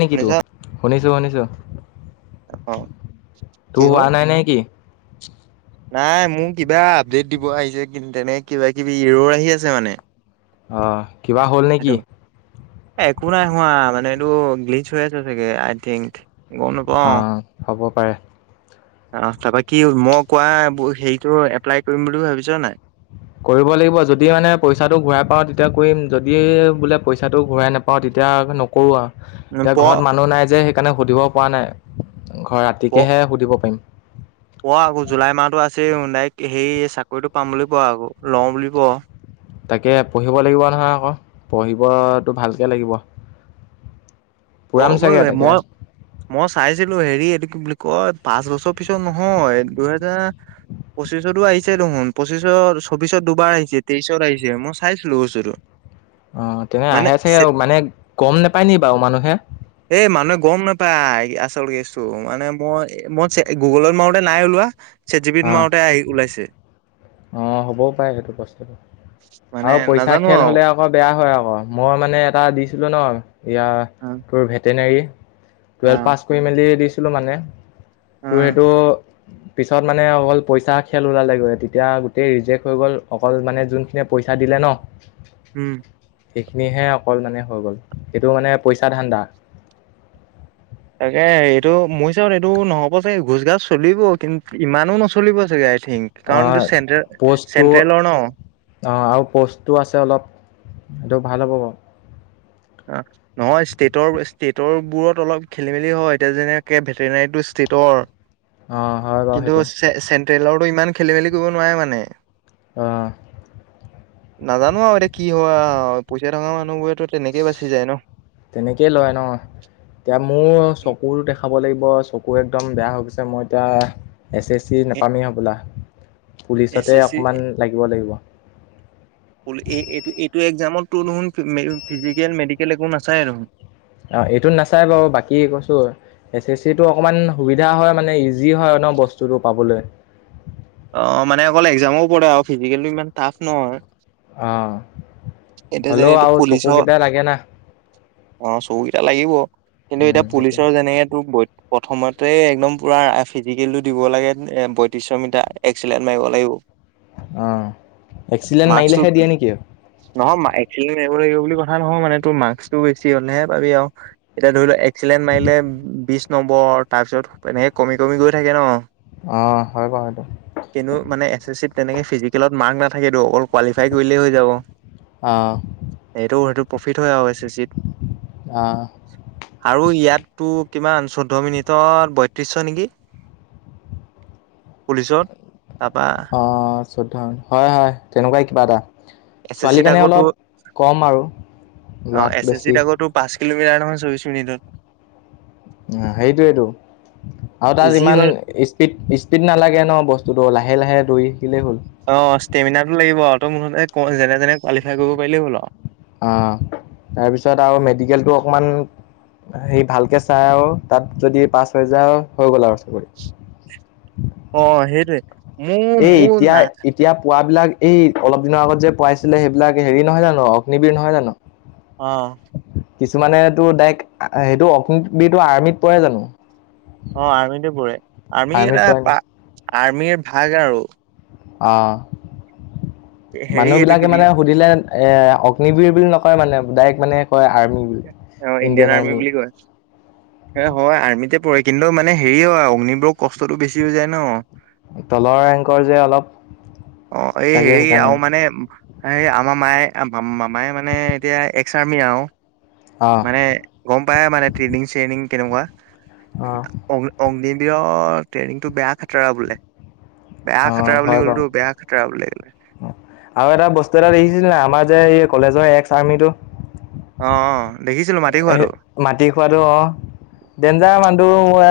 নেকি তো শুনিছা শুনিছো শুনিছো অ কি তোৰ হোৱা হ'ল নাই নাই কিি নাই মোৰ কিবা আপডেট দিব আহিছে কি তেনেক কিবা কিবি ইৰৰ আহি আছে মানে। অহ, কিবা হ'ল নেকি? সেইটো একো নাই হোৱা মানে এইটো গ্লিচ হৈ আছে চাগে আই থিংক। গম নাপাও অ, হ'ব পাৰে। অ, তাৰাপা কি মই কোৱা হেৰিটো এপ্লাই কৰিম বুলি ভাবিছ নাই। কৰিব লাগিব যদি মানে পইচাটো ঘূৰাই পাও তেতিয়া কৰিম যদি বোলে পইচাটো ঘূৰাই নোপাওঁ তেতিয়া ত্যাগ নকৰো আৰু এতিয়া প ঘৰত মানুহ নাই যে সেইকাৰণে সুধিব পৰা নাই ঘৰ ৰাতিকেহে সুধিব পাৰিম। ক আকৌ জুলাই মাহতো আছে নাই সেই। চাকৰিতটো পাম বুলি কোৱা আকৌ লও বুলি কোৱা। তাকে পঢ়িব লাগিব নহয় আকৌ পঢ়িবতো ভালকে লাগিব। অ, পুৰাম মই চাগে - তাকে মই - মই চাইছিলো হেৰি এইটো কি বুলি কয় পাচ বছৰ পিছত নহয় দুহেজাৰ পচিছতো আহিছে দেখোন পচিছৰ চৌবিশৰ দুবাৰ আহিছে তেইশৰ আহিছে মই চাইছিলো বস্তুটো। অ, তেনে মানে আহে চে মানে গম নোপায় নি বাৰু। মানুহে এ মানুহে গম নোপায় আচল কেচটো মানে মই মই গুগলত মাৰতে নাই ওলোৱা। চেট জীবিন মাৰোতে আহি ওলাইছে। অ, হ'বও পাৰে সেইটো বস্তু। মানে আৰু পইচা নাজানো খেল আৰু হলে আকৌ বেগয়া হয় আকৌ মই মানে এটা দিছিলো ন। ইয়া অ', তোৰ ভেটেনেৰী টুৱেলভ পাছ কৰি মেলি দিছ মানে তোৰ অ', সেইটো পিছত মানে অকল পইচা খেল ওলালেগৈ। এতিয়া গোটেই ৰিজেক্ট হৈ গ'ল অকল মানে যোনখিনিয়ে পইচা দিলে ন। উম। সেইখিনিহে অকল মানে হৈ গ'ল সেইটো মানে পইচা ধান্দা। তাকে এইটো মোৰ ওাত এইটো নহ'ব চাগে ঘোচ গছ চলিব কিন্তু ইমানো নচলিব চাগে। থং কাৰণ ত চেন্ট্ৰেল - চেন্ট্ৰেলৰ ন। অ, আৰু প'ষ্টটো আছে অলপ সেইটো ভাল হ'ব বাৰু। অ, নহয় ষ্টেটৰ -ষ্টেটৰ বোৰত অলপ খেলি মেলি হয় এতিয়া যেনেকে ভেটেনাৰীটো ষ্টেটৰ অঁ হয় বাৰু কিন্তু সেইটো চেন্ট্ৰেলৰো ইমান খেলি মেলি কৰিব নোৱাৰে মানে। অহ ', নাজানো আৰু এতিয়া কি হয় পইচা থকা মানুহবোৰে তেনেকে পাই তেনেকেই লয় ন এতিয়া মোৰ চকুটো দেখাব লাগিব চকু এক। একদম বেয়া হৈ গৈছে মই এতিয়া এছ এ চি এছ নাপামেই হ'বোলা। এছ পুলিচতে চি অকমান লাগিব- লাগিব। এই এইটো এক্জামতো দেখোন ফিজিকেল মেডিকেল একো নাচায় দেখোন। অ এইটো নাচাই বাৰু বাকী কৈছো। এছ এ চিটো অকণমান সুবিধা হয় মানে ইজি হয় ন বস্তুটো পাবলৈ। অ, মানে অকল এক্জামো পৰে আৰু ফিজিকেল ইমান টাফ নহয়। অ, এতিয়া হ'লেও যেনেটো আৰু চকু পুলিচৰ কেইটা লাগে না। অ চকু কেইটা লাগিব কিন্তু উম এতিয়া সেইটোৱে পুলিচৰ যেনেকে তোৰ প্ৰথমত ত' একদম পুৰা ফিজিকেলটো দিব লাগে এ বয়ত্ৰিশ মিটাৰ এক্সিলেট মাৰিব লাগিব। আহ, এক্সিলেণ্ট মাৰ্কচটো মাৰিলেহে দিয়ে নেকি অ, নহয় একেলি মাৰিব লাগিব বুলি কথা নহয় মানে তোৰ মাৰ্কসটো বেছি হ'লেহে পাবি আৰু এতিয়া ধৰি লোৱা চিলেণ্ট মাৰিলে বিশ নম্বৰ তাৰপিছত এনেকে কমি কমি গৈ থাকে ন। অ, হয় বাৰ সেইটো। কিন্তু মানে এছ এছ চিত তেনেকে ফিজিকেলত মাৰ্ক নাথাকেতো অকল কোৱালিফাই কৰিলেই হৈ যাব অঁ এইটো সে প্ৰফিট হয় এচ চি চিত অঁ আৰু ইয়াত তটো কিমান চৈধ্য মিনিটত বৈত্ৰিশ নেকি? পুলিচত তাপা অঁ চৈধ্য হয়-হয় তেনেকুৱাই কিবা এটা। এছ এছ চিত ছোৱালী কাৰণে আকৌ তোৰ অলপ কম আৰু লৰাত বেছি। কিলোমিটৰ আ, চৌবিচ মিনিটত উ, সেইটোৱেটো। আৰু তাত ইজি ইমান হয়। স্পিড-স্পিড নালাগে ন বস্তুতো লাহে-লাহে দৌৰি থাকিলেই হ'ল অ' ষ্টেমিনাটো লাগিব আৰু তই মুঠতে যেনে তেনে কোৱালিফাই কৰিব পাৰিলেই হ'ল আৰু। অ', তাৰপিছত আৰু মেডিকেলটো অকমান সেই ভালকে চাই আৰু তাত যদি পাঁচ হজাৰ হৈ গ'ল আৰু চাকৰি। অ' সেইটোৱে। মোৰ এই মোৰ না এতিয়া-এতিয়া পোৱাবিলাক এই অলপ দিনৰ আগত যে পাইছিলে, সেইবিলাক হেৰি নহয় জানো অগ্নিবিৰ নহয় জানো। অ', কিছুমানে ডাইক সেইটো অগনি আৰ্মিত পোৱাই জানো। অ' আৰমিতো পৰে আৰ্মি আৰ্মিত এটা পৰে প নেকি আৰ্মিৰ ভাগ আৰু অ' হেৰি মানুহ এইটো কি বিলাকে বুলি মানে সুধিলে এ অগ্নিবীৰ বুলি নকয় নকয় মানে ডাইৰেক্ট মানে কয় আৰ্মি বুলি অ' ইণ্ডিয়ান আৰ্মি বুলি কয় হয় আৰ্মিতে পোৱা। কিন্তু মানে হেৰি হয় অগ্নিবোৰক কষ্টটো বেছি হৈ যায় ন। তলৰ ৰেংকৰ যে অলপ। অ' এই চাগে হেৰি আ, সেইকাৰণে মানে এই আমাৰ মায়ে মামায় মানে এতিয়া এক্সাৰ্মি আৰু অ মানে গম পায় মানে ট্ৰেইনিং-চ্ৰেইনিং কেনেকুৱা অ অগ্নি-অগ্নি, বি ট্ৰেইনিংটো বেয়া খাটৰা বোলে। বেয়া অ' খাটাৰা বুলি হয় ক'লতো বেয়া খাটাৰা বুলি ক'লে বাৰু আৰু এটা বস্তু এটা দেখিছিল ন আমাৰ যে এই কলেজৰ এক্স আৰ্মিটো। অ', দেখিছিলো মাটি খোৱাটো মাটি খোৱাটো অ' ডেঞ্জাৰ মানুহ বে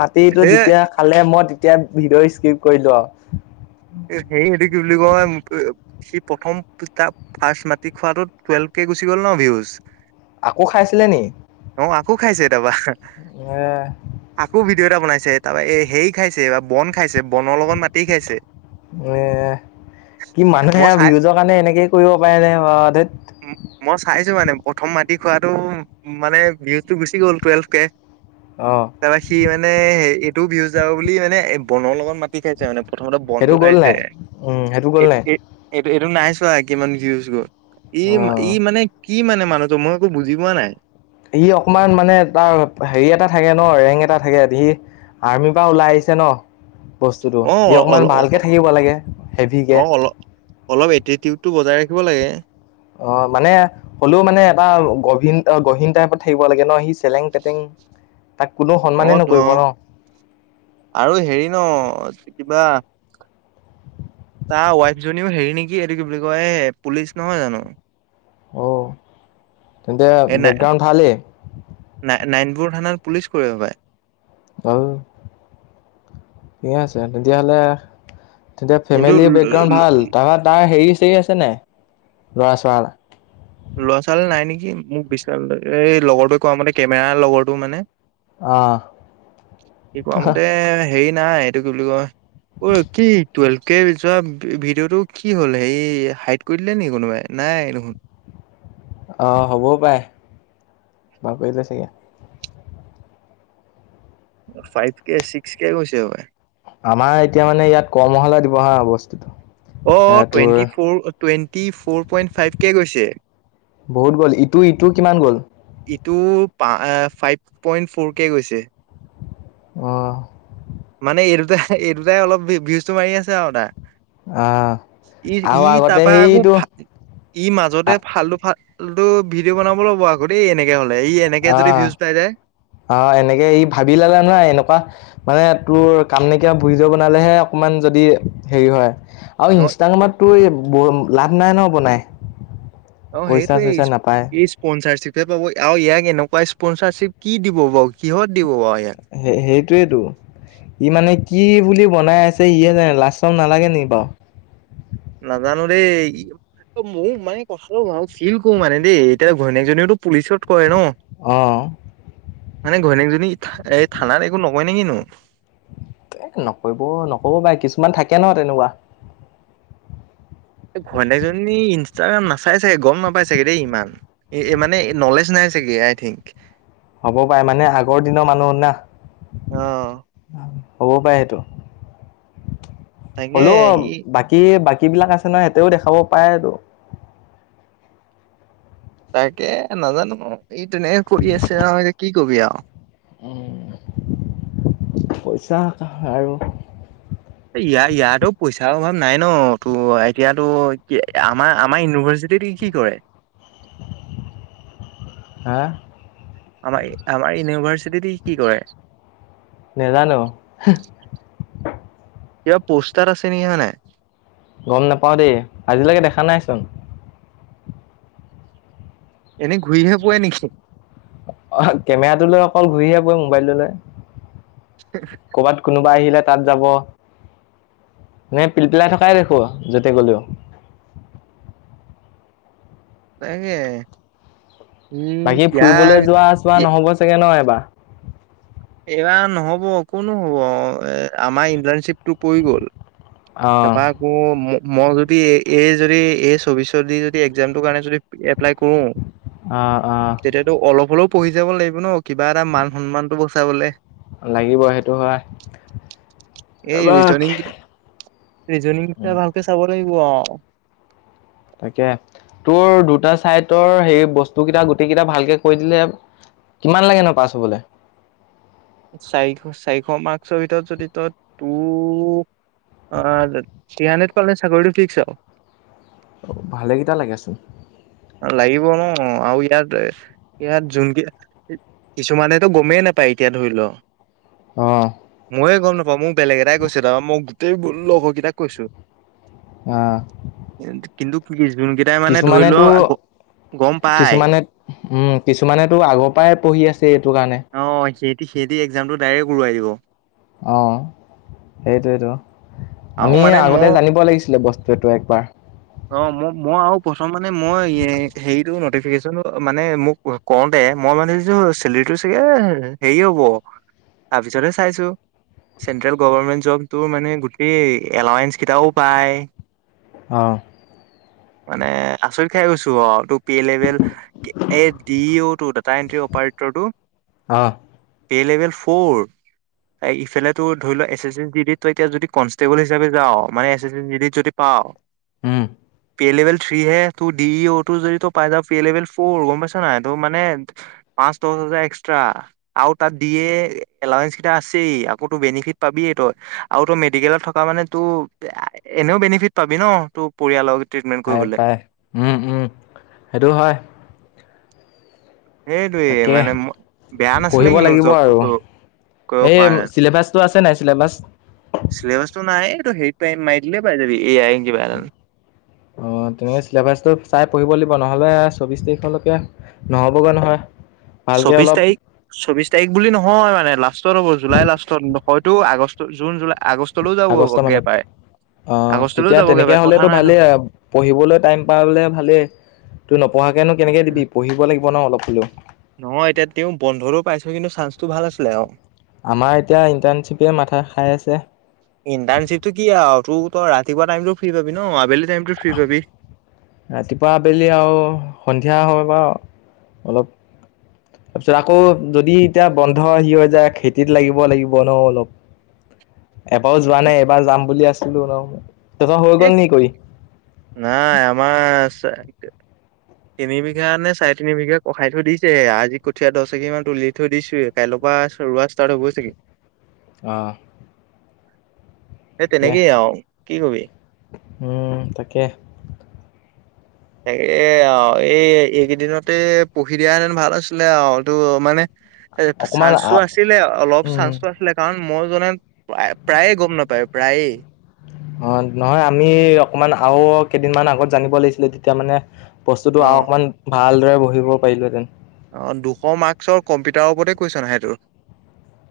মাটিটো এ যেতিয়া খালে মই তেতিয়া ভিডিঅ' স্কিপ কৰিলো আৰু। সেই এইটো কি বুলি কয়? সি প্ৰথম ফাৰ্ষ মাটি খোৱাটো টুৱেল্ভ কে গুচি গ'ল ন ভউজ। আকৌ খাইছিলে নি? অ, আকৌ খাইছে তা পা এ আকৌ ভি দেউ এটা বনাইছে তাৰপা এই হেৰি খাইছে বা বন খাইছে বনৰ লগত মাটি খাইছে। এ কি মানুহে মই চাই ভিউউজৰ কাৰণে এনেকে কৰিব পাৰে নে ধেৎ। মই চাইছো মানে প্ৰথম মাটি খোৱাতটো মানে ভজটো গুচি গ'ল টুৱেলভ কে। অ তাৰপৰা সি মানে সে এইটো ভিউজ যাব বুলি মানে বনৰ লগত মাতি খাইছে মানে। প্ৰথমতে বনটো সেইটো গ'ল খাইছে। নাই উম সেইটো গ'ল নাই এইটো নাই চোৱা কিমান ভিউজ গল অ ই-ই মানে কি মানে মানুহটো মই একো বুজি পোৱা নাই সি অকমান মানে তাৰ হেৰি এটা থাকে ন ৰেং এটা থাকে সি। আৰ্মিৰ পৰা ওলাই আহিছে ন। বস্তুটো অ অ সি অ অকণমান অ ভালকৈ থাকিব লাগে হেভিকে। অ থাকিব লাগে। অ' মানে হ'লেও মানে এটা গভিন গভীন টাইপত থাকিব লাগে ন সি চেলেং-পেতেং অ' তো আৰু হেৰি ন কিবা তাৰ ৱাইফ জনীও হেৰি নেকি এইটো কি বুলি কয় এ পুলিচ নহয় জানো অ তেন্তে এই নাই বেকগ্ৰাউণ্ড ভালেই তোৰ থানাত পুলিচ কৰে সপাই আহ ঠিক আছে তেতিয়াহলে তেতিয়া কিন্তু ফেমিলি বেকগ্ৰাউড ভাল তাৰপৰা তাৰ হেৰি ঠিক আছে নাই ল'ৰা ছোৱ ল'ৰা ছোৱালী নাই নেকি মোক বিশ এই লগৰটোৱে কোৱা মতে কেমেৰা লগৰটো মানে অঁ কি কোৱা মতে হেৰি নাই এইটো কি বুলি কয় অ কি টুৱেলভ কে যোৱা ভিডিঅ'টো কি হ'ল হে হাইট কৰি দিলে নেকি কোনোবাই নাই নাই নখোন আহ হ'বও পাই বাকলে চাগে ফাইভ কে ছিক্স কে কৈছেব আমাৰ এতিয়া মানে ইয়াত কল মহালা দিবহা বস্তুটো অ এ তোৰ টুৱেণ্টি ফৰ টুৱেটি পই ফভ কে গৈ বহুত গ'ল ইটো ইটো কিমান গ'ল টো ফাইভ পইন্ট ফ'ৰ কে গৈছে আহ মানে এই দুটাই এই দুটাই অলপ ভউজটো মাৰি আছে আৰু তাৰ আহ ই আৰু ই আগতে তাৰপা আকৌ সেইটো ই মাজতে ফাল্টো ফাল টো ভিডিঅ বনাব ল'ব আকৌ ই এনেকে হ'ল অ অ এনেকে ই ভাবি লালে নহয় এনেকুৱা মানে তোৰ কাম নকিয়া ভুৰি য বনালেহে অকমান যদি হেৰি হয় আৰু অ', ইনষ্টাগ্ৰামতো লাভ নাই ন বনাই অ পইচা সেইটোৱেই চইচা নাপায় এই স্পচাৰশিপ পাব আৰু ইয়াক এনেকুৱা স্পনচাৰশ্বিপ কি দিব বাৰু কিহত দিব বাৰু ইয়াক। সেই সেইটোৱেইতো ই মানে কি বুলি বনাই আছে ইয়ে জানে লাচ চৰম নালাগে নেকি বাও নাজানো দেই ত মোৰ মানে কথাটো ভাবোঁ, ফিল কৰো মানে দেই এতিয়া ঘৈণীয়েকজনীওতো পুলিচত কৰে ন অহ মানে ঘৈণীয়েকজনী এই থানাত একো নকয় নেকিনো এ নকৰিব নকব বাই কিছুমান থাকে ন তেনেকুৱা ঘৈনীয়েকজনী ইনষ্টাগ্ৰাম নাচাই চাগে গম নাপাই চাগে দেই ইমান এ মানে নলেজ নাই চাগে আই থিংক হ'ব পাৰে মানে আগৰ দিনৰ মানুহ না অ হ'ব পাৰে সেইটো তাকে হ'লো ই বাকী বাক বাকী বিলাক আছে নহয় সেতেও দেখাব পাৰে টো তাকে নাজানো ন এই তেনেকে কৰি আছে আও এতিয়া কি কবি আও উম পইচা আৰু ইয়াৰ ইয়াতো পইচাৰ অভাৱ নাই ন ত এতিয়াতো কি আমাৰ আমাৰ ইউনিভাৰ্চি ৰ্চিটিত ই কি কৰে হে আমাৰ আমাৰ ইউনিভাৰ্চিটি ই কি কৰে নেজানো ইয়াৰ পোষ্টাত আছে নি হয় নাই গম নাপাওঁ দেই আজিলৈকে দেখা নাইচোন এনেই ঘূৰিহে পোৱে নেকি অ কেমেৰাটোলৈ অকল ঘূৰিহে ফুৰে মোবাইলটোলৈ ক'ৰবাত কোনোবা আহিলে তাত যাব নে পিলপিলাই থকাই দেখো যতে গ'লেও। তাকে ই বাকী ইয়াৰ ফুৰিবলৈ যোৱা-চোৱা নহ'ব চাগে ন' এবাৰ? এইবাৰ নহ'ব, একো নহ'ব আও। এ-আমাৰ ইন্টাৰ্ণশ্বিপটো পৰি গ'ল। অ তাপা আকৌ ম-মই যদি এই-এই যদি এই চৌবিশৰ দি যদি এক্জামটোৰ কাৰণে যদি এপ্লাই কৰো, অ অ তেতিয়াতো অলপ-অলপ পঢ়ি যাব লাগিব ন'? কিবা এটা মান-সন্মানটো বচাবলে। লাগিব সেইটো হয়। এই [unintelligible] ৰিজনিং ৰিজনিং কেইটা উম ভালকে চাব লাগিব আও। তাকে। তোৰ দুটা চাইটৰ হেৰি বস্তু কেইটা, গোটেই কেইটা ভালকে কৈ দিলে কিমান লাগেনো পাছ হ'বলে? চাৰিশ-চাৰিশ মাৰ্ক্সৰ ভিতৰত যদি তই টু পা [unintelligible] থ্ৰী হানড্ৰেড পালে চাকৰিটো ফিক্স আও। ভালেগিটা লাগেচোন! লাগিবও ন! আৰু ইয়াত-এ-ইয়াত যোনকে, কিছুমানেতো গমেই নেপ পাইকিয়া ধৰি ল। অ'। মইয়ে গম নাপাওঁ, মোক বেলেগ এটাই কৈছে। তাৰপা মই গোটেইবোৰ লগৰকেইটাক কৈছো। আহ। কিন্তু কিন্তু কি যোনকেইটাই মানে ধৰি ল', কিছুমানে উম, কিছুমানেতো আগৰ পৰাই পঢ়ি আছে এইটো কাৰণে। সেহতি-সেহতি এক্সামটো ডাইৰেক্ট উৰুৱাই দিব। অ', সেইটোৱেইতো। আৰু আমি মানে আগতে মই জানিব লাগিছিলে বস্তু সেইটো একবাৰ। অ, মো-মোৰ আও প্ৰথম মানে মই এ-হেৰিটো নটিফিকেশচন মানে মোক ও-কওঁতে এ মই মানে ভাবিছো, চেলেৰিটো চাগে-এ হেৰি হ'ব, তাৰপিছতহে চাইছো। চেন্ট্ৰেল গভৰমেণ্ট জবটো মানে গোটেই এলাৱেঞ্চ কেইটাও পায়। অ'। মানে আচৰিত খাই গৈছো আও, তোৰ পে লেভেল এ দি ওতো তাত তা এন্ত্ৰী অপাৰেতৰটো অহ। Pay level four. এ ইফালেতো ধৰি লোৱা এছ এছ এ ডি ডিত তই এতিয়া যদি কনষ্টেবল হিচাপে যাওঁ, মানে এছ এছ এ ডি ডিত যদি পাওঁ, উম পে' লেভেল থ্ৰী হে, তো ডি ই অটো যদি তই পাই যা, পে' লেভেল ফ'ৰ, গম পাইছ নাই? ত মানে পাঁচ-দহ হাজাৰ এক্সট্ৰা, আৰু তাত দি এ এলাৱেঞ্চ কেইটা আছেই, আকৌতো বেনিফিট পাবিয়ে। ত, আৰু তই মেডিকেলত থকা মানে তোৰ আ-এনেও বেনিফিট পাবি ন'? তোৰ পৰিয়ালৰ। পায়-পায়। উম উম। সেইটো হয়। সেইটোৱেই তাকে মানে ম-বেয়া নাছিলে পঢ়িব কিন্তু, লাগিব জবটো আৰু ক এই চিলেবাছটো আছে নাই চিলেবাছ? চিলেবাছটো নাই, এটো হেৰিত পাই মাৰি দিলে পাই যাবি। এই আই। কিবা এটা অ' তেনেহ'লে চিলেবাছটো চাই পঢ়িব লাগিব, নহ'লে চৌবিছ তাৰিখলৈকে নহ'বগে নহয়। ভালকে চৌবিছ অলপ তাৰিখ! চৌবিছ তাৰিখ বুলি নহয় মানে। লাষ্টত হ'ব, জুলাই লাষ্টত। হয়তো আগষ্ট, জুন-জুলাই আগষ্টলৈও আগষ্ট যাবগে মানত পাৰে। অ' আগষ্টলৈও তেতিয়া যাবগে তেনেকে পাৰে কথা হ'লেতো নাইতো ভালেই। পঢ়িবলে টাইম পালে ভালেই। তই নপঢ়াকেনো কেনেকে দিবি? পঢ়িব লাগিব ন' অলপ হ'লেও। নহয় এতিয়া তেওঁ বন্ধটো পাইছো কিন্তু চান্সটো ভাল আছিলে আও। আমাৰ এতিয়া ইন্টাৰ্ণশ্বিপে মাথা খাই আছে। ইণ্টাৰ্ণশ্বিপটো কি আৰু তই ৰাতিপুৱা টাইমতটো ফ্ৰী পাবি ন'? আবেলি টাইমতটো ফ্ৰী পাবি। ৰাতিপুৱা আবেলি আও সন্ধিয়া হয় বাৰু অলপ। তাৰপিছত আকৌ যদি এতিয়া বন্ধ সি হৈ যাই, খেতিত লাগিব লাগিব ন' অলপ। [inaudible] এবাৰও যোৱা নাই এবাৰ যাম বুলি আছিলো অলপ নাই আমাৰ তিনি বিঘা নে চাৰে তিনি বিঘা কখাই থৈ দিছে আজি কঠীয়া দহ এঘি মান তুলি থৈ দিছো কাইলৈ ৰোৱা ষ্টাৰ্ট হ'বই ছাগে অহ সেই তেনেকেই আহ কি কবি উম তাকে তাকে আৰু এই এইকেইদিনতে পঢ়ি দিয়াহেতেন ভাল আছিলে আহ তো মানে অকমান আ চান্সটো আছিলে অলপ উম চান্সটো আছিলে কাৰণ মই জনাত প্ৰায় প্ৰায়ে গম নাপায় প্ৰায়ে অ নহয় আমি অকণমান আৰু কেইদিনমান আগত জানিব লাগিছিলে তেতিয়া মানে বস্তুতটো অ আওকণমান ভালদৰে বহিব পাৰিলোঁহেঁতেন অ দুশ মাৰ্কচৰ কম্পিউটাৰৰ ওপৰতে কুইছন আহে তোৰ